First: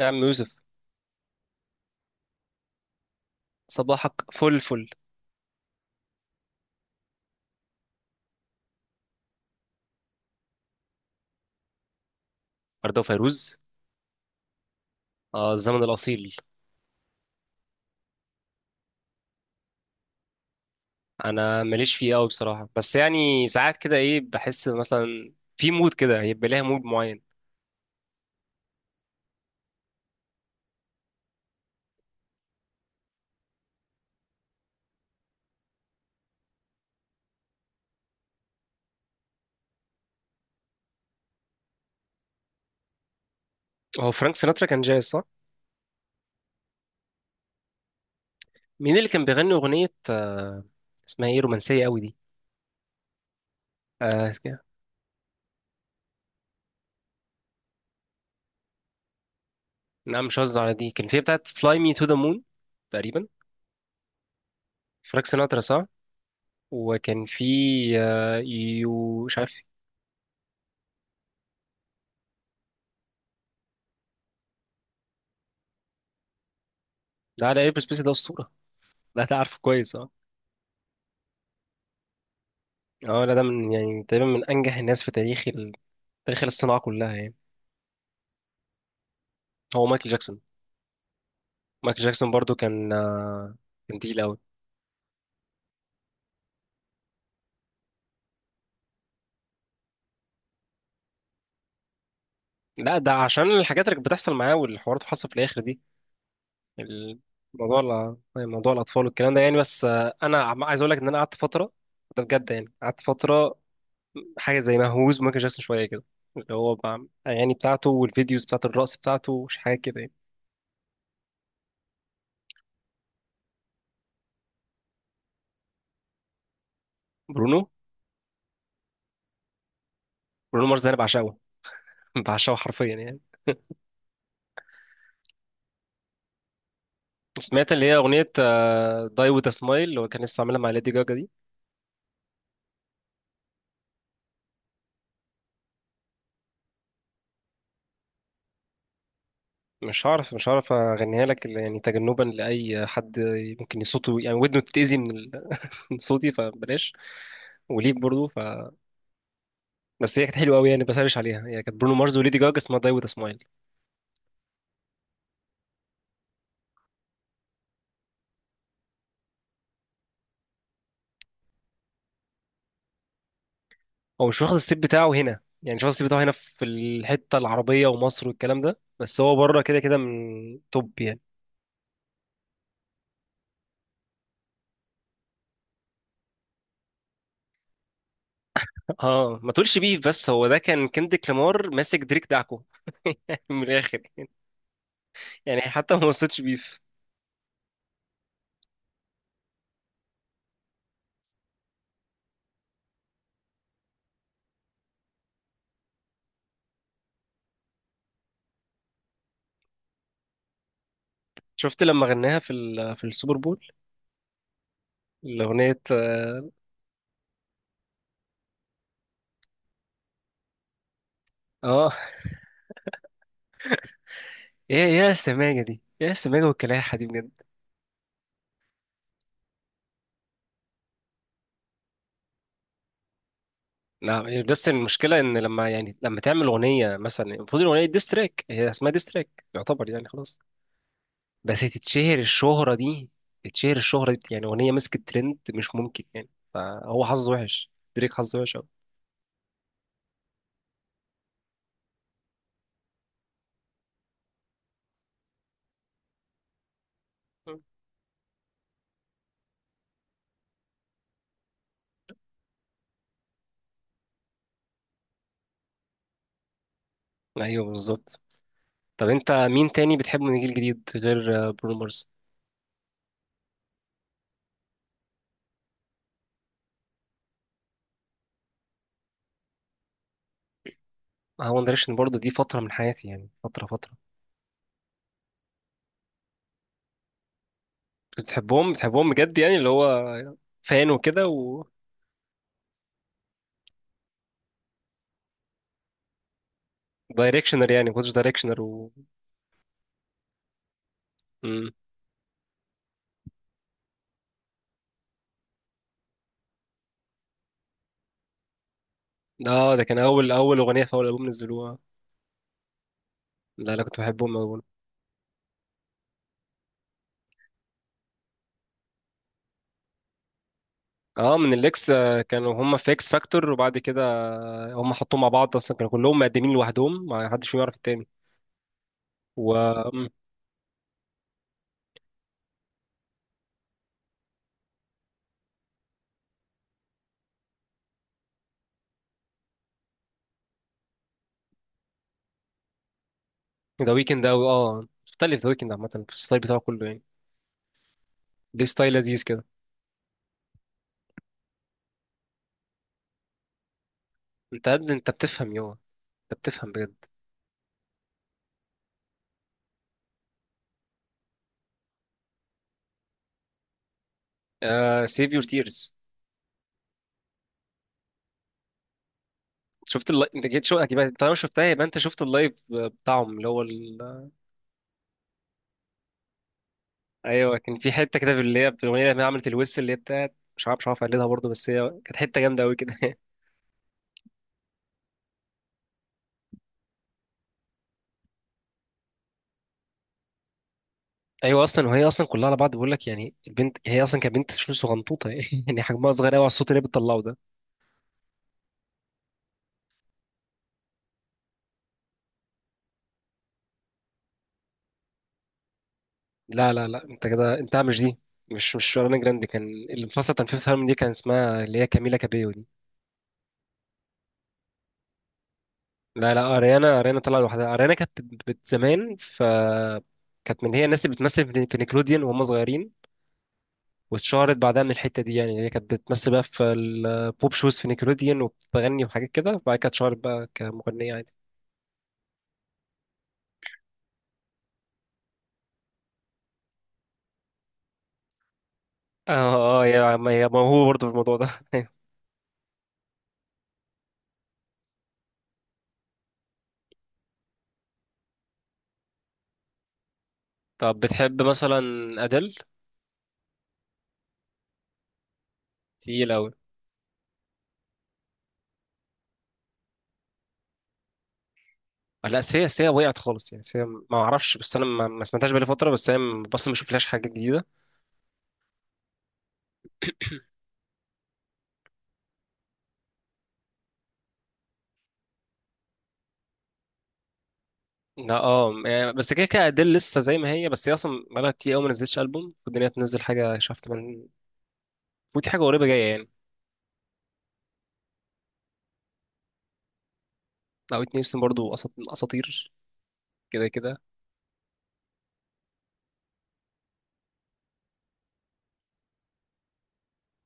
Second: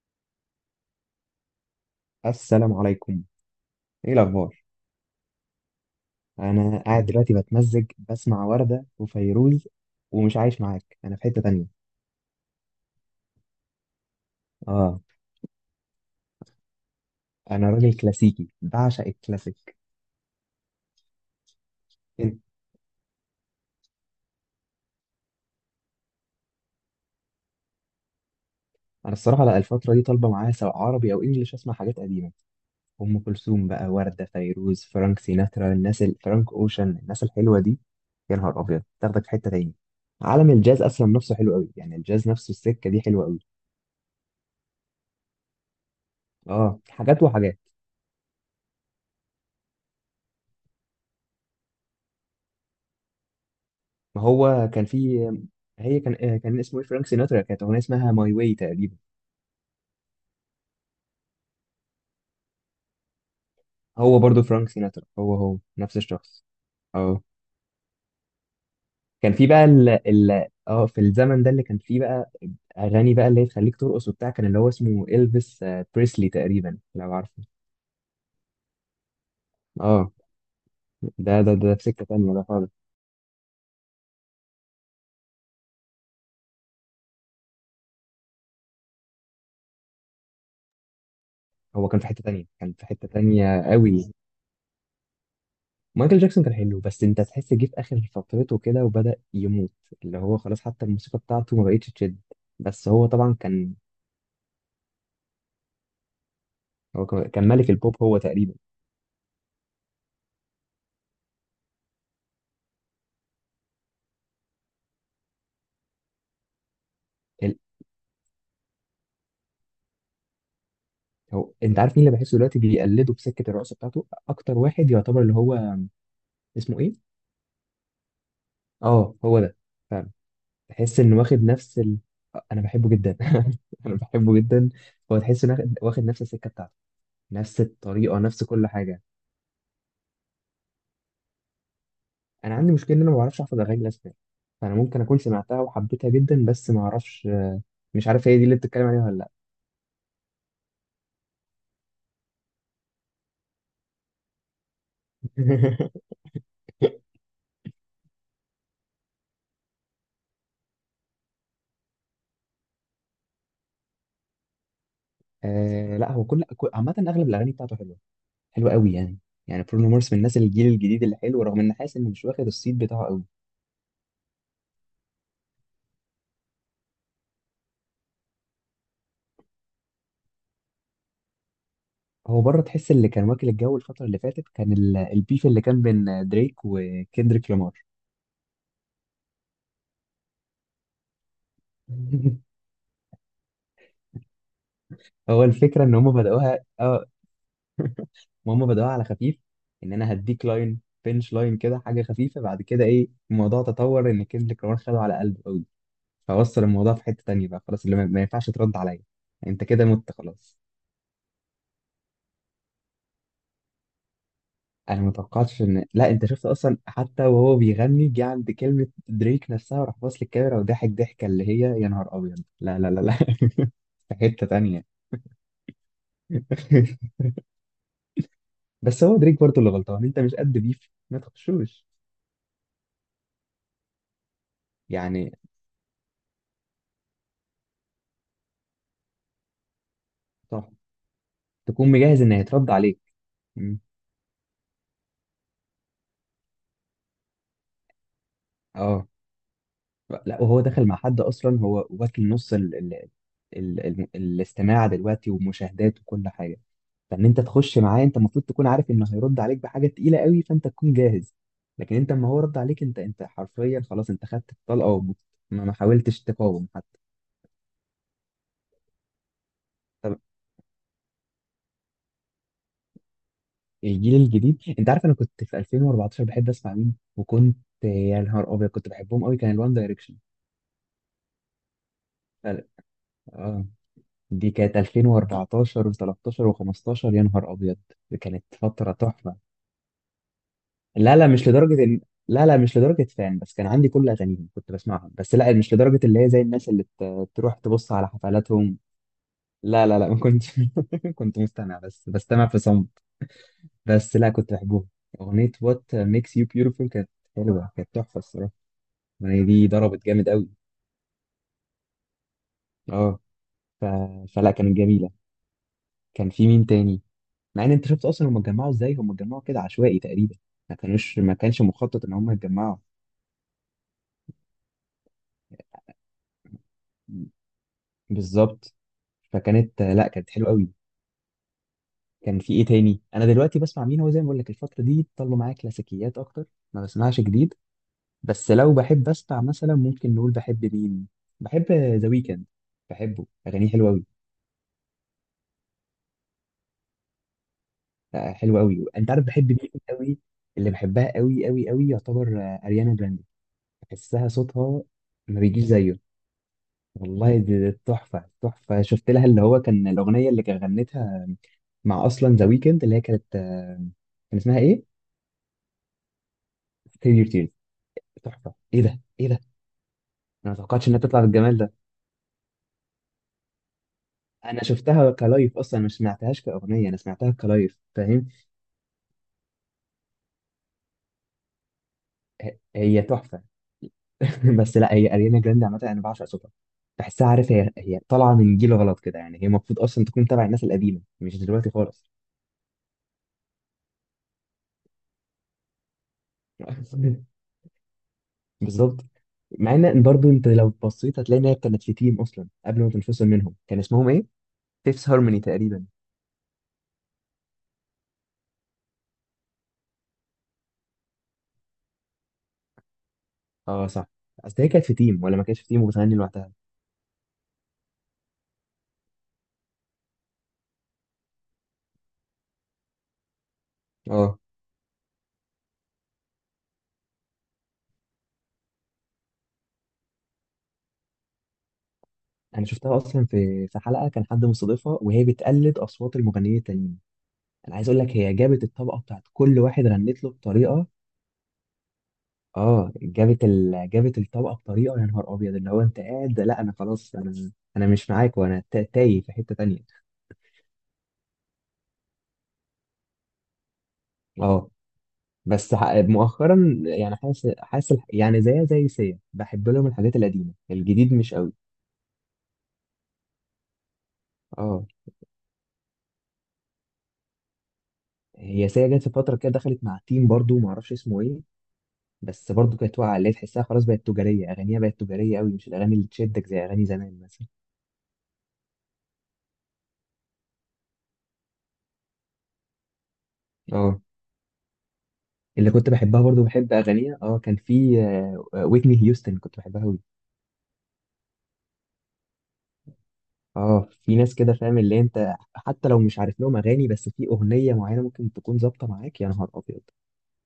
نعم، يوسف. السلام عليكم. ايه صباحك فل الاخبار؟ فل. انا قاعد دلوقتي بتمزج، بسمع وردة وفيروز، ومش عايش معاك، انا في حتة تانية. أرده فيروز. اه، آه، الزمن الأصيل. انا راجل كلاسيكي بعشق الكلاسيك. أنا ماليش فيه أوي انت، بصراحة، بس يعني ساعات كده إيه بحس مثلا في مود كده، هيبقى ليها مود معين. انا الصراحة لا، الفترة دي طالبة معايا سواء عربي او انجليش اسمع حاجات قديمة. ام كلثوم بقى، وردة، فيروز، فرانك سيناترا، الناس فرانك اوشن، الناس الحلوة دي. يا نهار ابيض تاخدك في حتة تاني. عالم الجاز اصلا نفسه حلو قوي، يعني الجاز نفسه، السكة دي حلوة قوي. هو فرانك سيناترا كان جاي، صح؟ اه، حاجات وحاجات. مين اللي كان بيغني أغنية اسمها إيه، رومانسية أوي دي؟ ما آه. هو كان في، هي كان كان اسمه ايه؟ فرانك سيناترا، كانت اغنيه اسمها ماي واي تقريبا. نعم، مش قصدي على دي، كان في بتاعة Fly Me to the Moon تقريبا. هو برضو فرانك سيناترا، فرانك هو سيناترا، صح؟ نفس الشخص. اه، وكان في يو، كان مش في عارف. بقى ال اه في الزمن ده اللي كان في بقى اغاني، بقى اللي هي تخليك ترقص وبتاع، كان اللي هو اسمه الفيس بريسلي تقريبا لو عارفه. لا، لا، إلبس بيس ده أسطورة. لا، ده عارفه كويس، اه. اه، ده في سكه تانيه ده خالص. اه، لا ده من يعني تقريبا من انجح الناس في تاريخ الصناعة كلها يعني. هو مايكل جاكسون. هو كان مايكل في حته جاكسون تانيه، برضو كان في كان حته آه، تانيه كان قوي. تقيل قوي. مايكل جاكسون كان حلو، بس انت تحس جه في اخر فترته كده وبدأ يموت، اللي هو خلاص حتى الموسيقى بتاعته ما بقتش تشد. بس لا، هو ده طبعا عشان كان، الحاجات اللي كانت بتحصل معاه والحوارات اللي حصل في الاخر دي هو كان، ملك الموضوع. البوب هو تقريبا. موضوع الاطفال والكلام ده يعني، بس انا عايز اقول لك ان انا قعدت فترة. ده بجد، يعني قعدت فترة. حاجة زي مهووس بمايكل جاكسون شوية كده. اللي هو الاغاني ال- بتاعته والفيديوز بتاعت الرقص بتاعته، مش حاجة كده يعني. هو انت عارف مين اللي بحسه دلوقتي بيقلده بسكه الرقصه بتاعته اكتر واحد يعتبر، اللي هو اسمه ايه؟ برونو. اه، هو ده فعلا. برونو مارس ده انا تحس انه بعشقه. واخد نفس بعشقه انا حرفيا بحبه جدا. يعني. انا بحبه جدا. هو تحس انه واخد نفس السكه بتاعته، نفس سمعت اللي هي الطريقه، اغنية نفس كل حاجه. داي وذ سمايل، اللي هو كان لسه عاملها مع ليدي جاجا دي؟ انا عندي مشكله ان انا ما بعرفش احفظ اغاني الاسباني، فانا ممكن اكون سمعتها وحبيتها جدا بس ما اعرفش، مش عارف هي دي اللي بتتكلم عليها ولا لا. مش هعرف اغنيها لك، إلا يعني تجنبا لاي حد ممكن صوته يعني ودنه تتاذي من من صوتي، فبلاش. وليك برضو بس هي كانت حلوه قوي يعني، بسرش عليها، هي كانت برونو مارز وليدي جاجا، اسمها داي وذ سمايل. آه لا، هو عامه اغلب الاغاني بتاعته حلوه، حلو قوي يعني. يعني برونو مارس من الناس الجيل الجديد اللي حلو، رغم ان حاسس انه مش واخد الصيت بتاعه قوي. هو مش واخد السيت بتاعه هنا، يعني مش واخد السيت بتاعه هنا في الحته العربيه ومصر والكلام ده، بس هو بره كده كده من توب يعني. هو بره، تحس اللي كان واكل الجو الفتره اللي فاتت كان البيف اللي كان بين دريك وكندريك لامار. اه، ما تقولش بيف، بس هو ده كان كندريك لامار ماسك دريك دعكو. من الاخر، هو يعني الفكره ان حتى ما هم وصلتش بدأوها، بيف. اه هم بدأوها على خفيف، ان انا هديك لاين بنش لاين كده حاجه خفيفه، بعد كده ايه، الموضوع تطور ان كندريك لامار خده على قلبه قوي، فوصل الموضوع في حته تانيه بقى خلاص، اللي ما ينفعش ترد عليا، انت كده مت خلاص. شفت لما غناها في في السوبر بول. انا ما توقعتش الأغنية. ان، لا انت شفت اصلا، حتى وهو بيغني جه عند كلمه دريك نفسها وراح باص للكاميرا وضحك ضحكه اللي هي يا اه. نهار ابيض لا لا لا لا. في حته ايه تانية. يا السماجه دي، ايه السماجه والكلاحه دي بجد. بس هو دريك برضه اللي غلطان، انت مش قد بيف ما تخشوش. لا، بس المشكله يعني ان لما تعمل اغنيه مثلا، المفروض الاغنيه ديستراك، هي اسمها ديستراك يعتبر يعني، خلاص. صح، بس تكون تتشهر مجهز ان هيترد الشهره عليك. دي تتشهر مم. الشهره دي يعني، اغنيه مسكت ترند مش ممكن يعني. فهو حظه وحش، دريك حظه وحش قوي. اه لا، وهو دخل مع حد اصلا، هو واكل نص الاستماع دلوقتي ومشاهدات وكل حاجه. فان انت تخش معاه انت المفروض تكون عارف انه هيرد عليك بحاجه تقيله قوي، فانت تكون جاهز. لكن انت اما هو رد عليك انت، حرفيا خلاص، انت خدت الطلقه ومت-، ما حاولتش تقاوم حتى. ايوه، بالظبط. طب انت مين تاني طب بتحبه من الجيل الجديد غير برونو مارس؟ الجيل الجديد، انت عارف انا كنت في 2014 بحب اسمع مين؟ وكنت يا نهار ابيض كنت بحبهم قوي، كان الوان دايركشن. اه، وان دايركشن برضه، دي فتره من حياتي يعني، اه، فتره فتره. دي كانت 2014 و13 و15، يا نهار ابيض دي كانت بتحبهم فتره بتحبهم تحفه. بجد يعني، اللي هو فان لا وكده؟ لا مش لدرجه ان، لا لا مش لدرجه فان، بس كان عندي كل اغانيهم كنت بسمعهم، بس لا مش لدرجه اللي هي زي الناس اللي تروح دايركشنر يعني، تبص ما على كنتش دايركشنر حفلاتهم. و... لا لا لا ما كنتش. كنت مم. مستمع بس، بستمع في صمت. بس لا كنت بحبهم. اغنيه وات ميكس يو بيوتيفول كانت حلوه، كانت تحفه الصراحه، الاغنيه دي اه، ده كان ضربت جامد اول قوي. اول اغنيه في اول البوم نزلوها. اه لا، انا ف... كنت بحبهم فلا أوي. كانت جميله. كان في مين تاني؟ مع ان انت شفت اصلا هم اتجمعوا ازاي، هم اتجمعوا كده عشوائي تقريبا، ما كانوش، ما اه، من كانش الاكس، مخطط ان هم كانوا يتجمعوا. هم في اكس فاكتور، وبعد كده هم حطوهم مع بعض، اصلا كانوا كلهم مقدمين لوحدهم، ما حدش فيهم يعرف التاني. بالظبط، و... فكانت مم. لا كانت حلوه قوي. كان في ايه تاني؟ انا دلوقتي بسمع مين؟ هو زي ما بقول لك الفتره دي طلعوا معايا كلاسيكيات اكتر، ما بسمعش جديد. بس لو بحب اسمع مثلا، ممكن نقول بحب مين؟ بحب ذا ويكند، بحبه اغانيه حلوه ذا قوي، ويكند اوي، اه مختلف ذا ويكند عامه في الستايل بتاعه كله يعني. حلوه ليه قوي. ستايل انت لذيذ عارف كده. بحب مين قوي؟ اللي بحبها قوي قوي قوي يعتبر اريانا جراندي. بحسها انت صوتها قد انت ما بتفهم بيجيش يابا، زيه. انت بتفهم بجد. والله، دي تحفة تحفة. شفت لها اللي هو كان الأغنية اللي كان غنتها مع أصلا ذا ويكند، اللي هي كانت كان اسمها إيه؟ آه، سيف يور تيرز. Save Your Tears، تحفة. إيه ده؟ إيه ده؟ شفت اللايف؟ انت أنا ما جيت شو توقعتش اكيد إنها بقى، تطلع طالما بالجمال شفتها ده. يبقى انت شفت اللايف بتاعهم، اللي هو... أنا شفتها كلايف أصلا، ما سمعتهاش كأغنية، أنا سمعتها ايوه، كان كلايف، في حته فاهم؟ كده، في اللي هي في الاغنيه اللي هي عملت الويس اللي هي بتاعت، مش عارف اقلدها برضه، بس هي كانت حته جامده قوي كده. هي تحفة. بس لا، هي أريانا جراندي عامة أنا بعشق صوتها، بحسها عارف هي، هي طالعة من جيل غلط كده، يعني هي المفروض أصلا تكون تبع الناس القديمة، مش ايوه، دلوقتي اصلا وهي خالص. اصلا كلها على بعض بقول لك يعني، البنت هي اصلا كانت بنت شو صغنطوطه. يعني حجمها صغير قوي على الصوت اللي هي بتطلعه ده. بالظبط. مع ان برضه انت لو بصيت هتلاقي ان هي كانت في تيم اصلا قبل ما تنفصل منهم، كان اسمهم ايه؟ فيفث هارموني تقريبا. لا، لا، لا، انت كده انت مش دي. مش اريانا جراندي كان اللي مفصل، تنفيذ الهرمون دي كان اسمها اللي هي كاميلا كابيو دي. اه صح، اصل هي كانت في تيم ولا ما كانتش في تيم وبتغني لا، لوحدها. لا، اريانا طلع لوحدها. اريانا كانت زمان ف، كانت من هي الناس اللي بتمثل في نيكلوديان وهم صغيرين. اه، واتشهرت بعدها من الحته دي، يعني هي كانت بتمثل بقى في البوب شوز في نيكلوديان، وبتغني وحاجات كده، وبعد كده اتشهرت بقى كمغنيه عادي. انا شفتها اصلا في في حلقه كان حد مستضيفها وهي بتقلد اصوات المغنيين التانيين. انا عايز اقول لك هي جابت الطبقه بتاعت اه. كل اه، واحد هي، غنت له هي موهوبه بطريقه. برضه في الموضوع ده. اه، جابت جابت الطبقه بطريقه يا نهار ابيض، اللي هو انت قاعد لا انا خلاص انا، انا مش معاك وانا تايه في حته تانيه. طب بتحب مثلا ادل؟ اه بس تقيل قوي. مؤخرا يعني، حاسس يعني زيها زي سيا، بحب لهم الحاجات القديمه، الجديد مش قوي. لا، سيا وقعت خالص يعني، سيا ما اعرفش، بس انا اه، ما سمعتهاش بقالي فتره، بس هي اصلا ما شفتلهاش حاجه جديده. هي سيا جت في فتره كده، دخلت مع تيم برضو ما اعرفش اسمه ايه، بس برضو كانت واقعه، اللي هي تحسها خلاص بقت تجاريه، اغانيها بقت تجاريه قوي، مش الاغاني اللي تشدك زي اغاني زمان مثلا. لا، اه يعني، بس كده كده، ادل لسه زي ما هي، بس هي اصلا بقالها كتير قوي ما نزلتش البوم، والدنيا تنزل حاجه شاف اه كمان. فوتي حاجه اللي قريبه كنت جايه بحبها يعني. برضو بحب اغانيها، اه كان في ويتني هيوستن كنت بحبها قوي. او اتنين سن برضه، اساطير كده اه كده. في ناس كده فاهم، اللي انت حتى لو مش عارف لهم اغاني بس في اغنيه معينه ممكن تكون ظابطه معاك يا نهار ابيض،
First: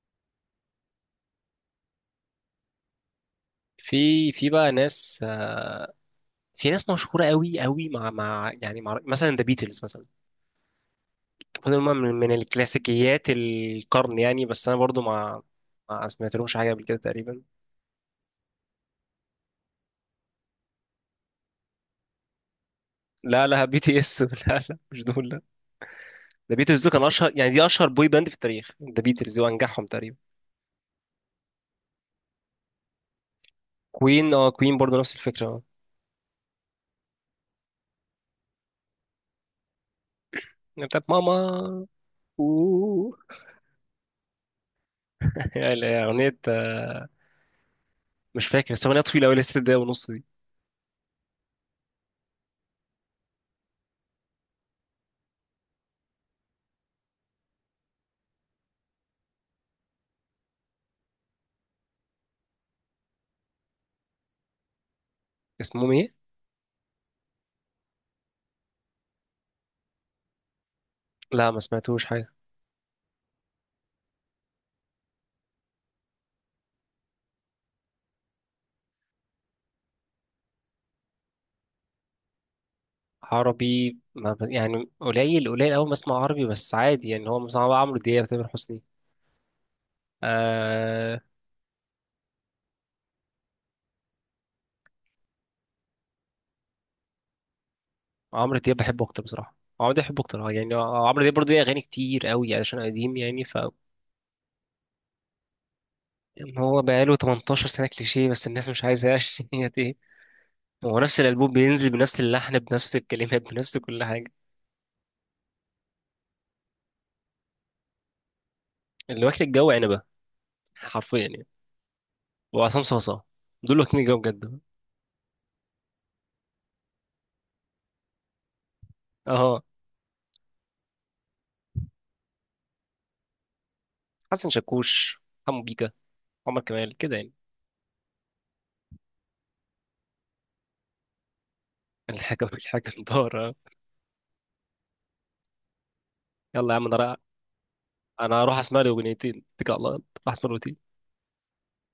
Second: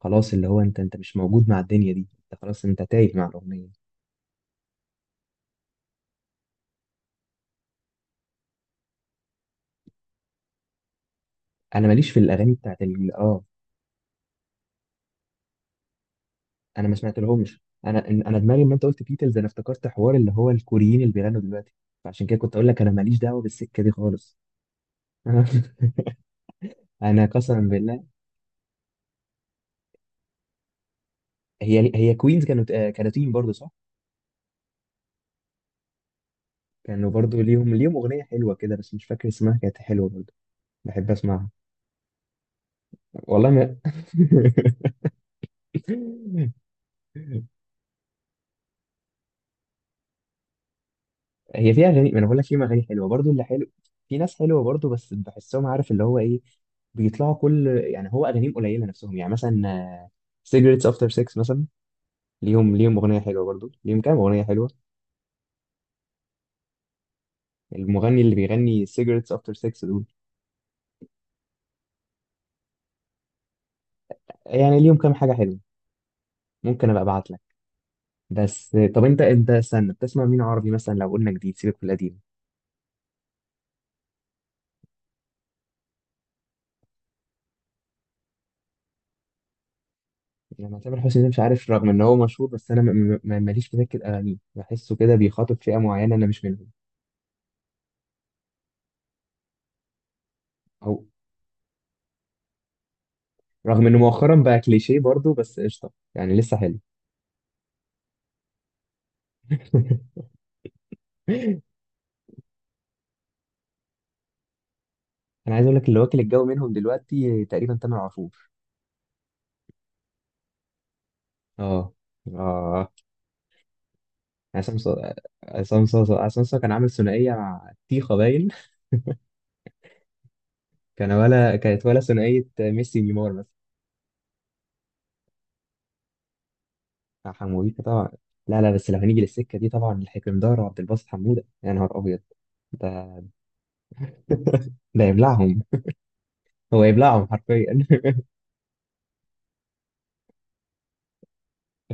خلاص اللي هو انت، مش موجود مع الدنيا دي، انت خلاص انت تايه مع الاغنيه. في بقى ناس، في ناس مشهوره قوي قوي، مع مثلا ذا بيتلز مثلا. المفروض إن انا هم ماليش من في من الاغاني بتاعت الكلاسيكيات اه القرن يعني، بس انا برضو ما سمعتلهمش حاجه قبل انا ما كده سمعت تقريبا. لهمش. انا، انا دماغي لما انت قلت بيتلز انا افتكرت حوار اللي هو الكوريين اللي بيغنوا دلوقتي، فعشان كده كنت اقول لك انا ماليش دعوه لا، لا. بي بالسكه دي تي اس. خالص. لا، لا، مش دول، لا. انا، ذا بيتلز دول كان انا اشهر يعني، دي قسما اشهر بالله. بوي باند في التاريخ، ذا بيتلز وانجحهم تقريبا. هي، هي كوينز كانوا، كانوا تيم برضه صح؟ كوين، اه كوين برضو نفس الفكره، اه. كانوا برضه ليهم، اغنيه حلوه كده بس مش فاكر اسمها، كانت حلوه برضه، يعني بتاعت بحب اسمعها. ماما. اوه. والله ما. يعني اغنيه، مش فاكر، بس اغنيه طويله قوي، لسه دقيقه ونص دي. هي فيها اغاني، ما انا بقول لك في اغاني حلوه برضو اللي حلو، في ناس حلوه برضو بس بحسهم عارف اللي هو ايه، بيطلعوا كل يعني هو اغانيهم قليله نفسهم، يعني مثلا سيجرتس افتر 6 مثلا، ليهم، اغنيه حلوه برضو، ليهم كام اغنيه حلوه. اسمهم ايه؟ المغني اللي بيغني سيجرتس افتر 6 دول، لا، ما سمعتوش حاجه. يعني ليهم كام حاجه حلوه، ممكن ابقى ابعت لك. بس طب انت، استنى، بتسمع مين عربي مثلا لو قلنا جديد، سيبك من القديم؟ عربي ما ب... يعني قليل قليل أوي ما اسمع عربي، بس عادي يعني، هو مثلا عمرو دياب، تامر حسني. يعني تامر آه. حسني ده مش عارف، رغم ان هو مشهور بس انا ماليش في سكه اغانيه، بحسه كده بيخاطب فئه معينه انا مش منهم. عمرو دياب بحبه أكتر بصراحة، عمرو دياب بحبه أكتر، آه، يعني او، آه، عمرو دياب برضه ليه أغاني كتير أوي عشان قديم يعني ف... رغم انه مؤخرا بقى كليشيه برضه بس قشطه يعني يعني لسه حلو. هو بقاله 18 سنة كليشيه، بس الناس مش عايزة. عشان هي ايه؟ هو نفس الألبوم بينزل بنفس اللحن بنفس الكلمات بنفس كل حاجة. انا عايز اقول لك اللي واكل الجو منهم دلوقتي تقريبا تامر عاشور. اللي واكل الجو عنبة، حرفيا يعني. اه. وعصام اه. صاصا، دول واكلين الجو بجد. عصام صا- عصام صاصا، عصام صاصا كان عامل ثنائيه مع تيخا باين. اه، كان ولا كانت ولا ثنائيه ميسي نيمار مثلا. حسن شاكوش، حمو بيكا، عمر كمال كده مع يعني. حموديكا طبعا. لا لا، بس لو هنيجي للسكه دي طبعا الحكندار وعبد الباسط حموده يا نهار ابيض، الحكم الحكم ده دار. ده يبلعهم، يلا يا هو عم، يبلعهم حرفيا. انا هروح اسمع لي اغنيتين، اتكل على الله يلا. راح اسمع لي اغنيتين.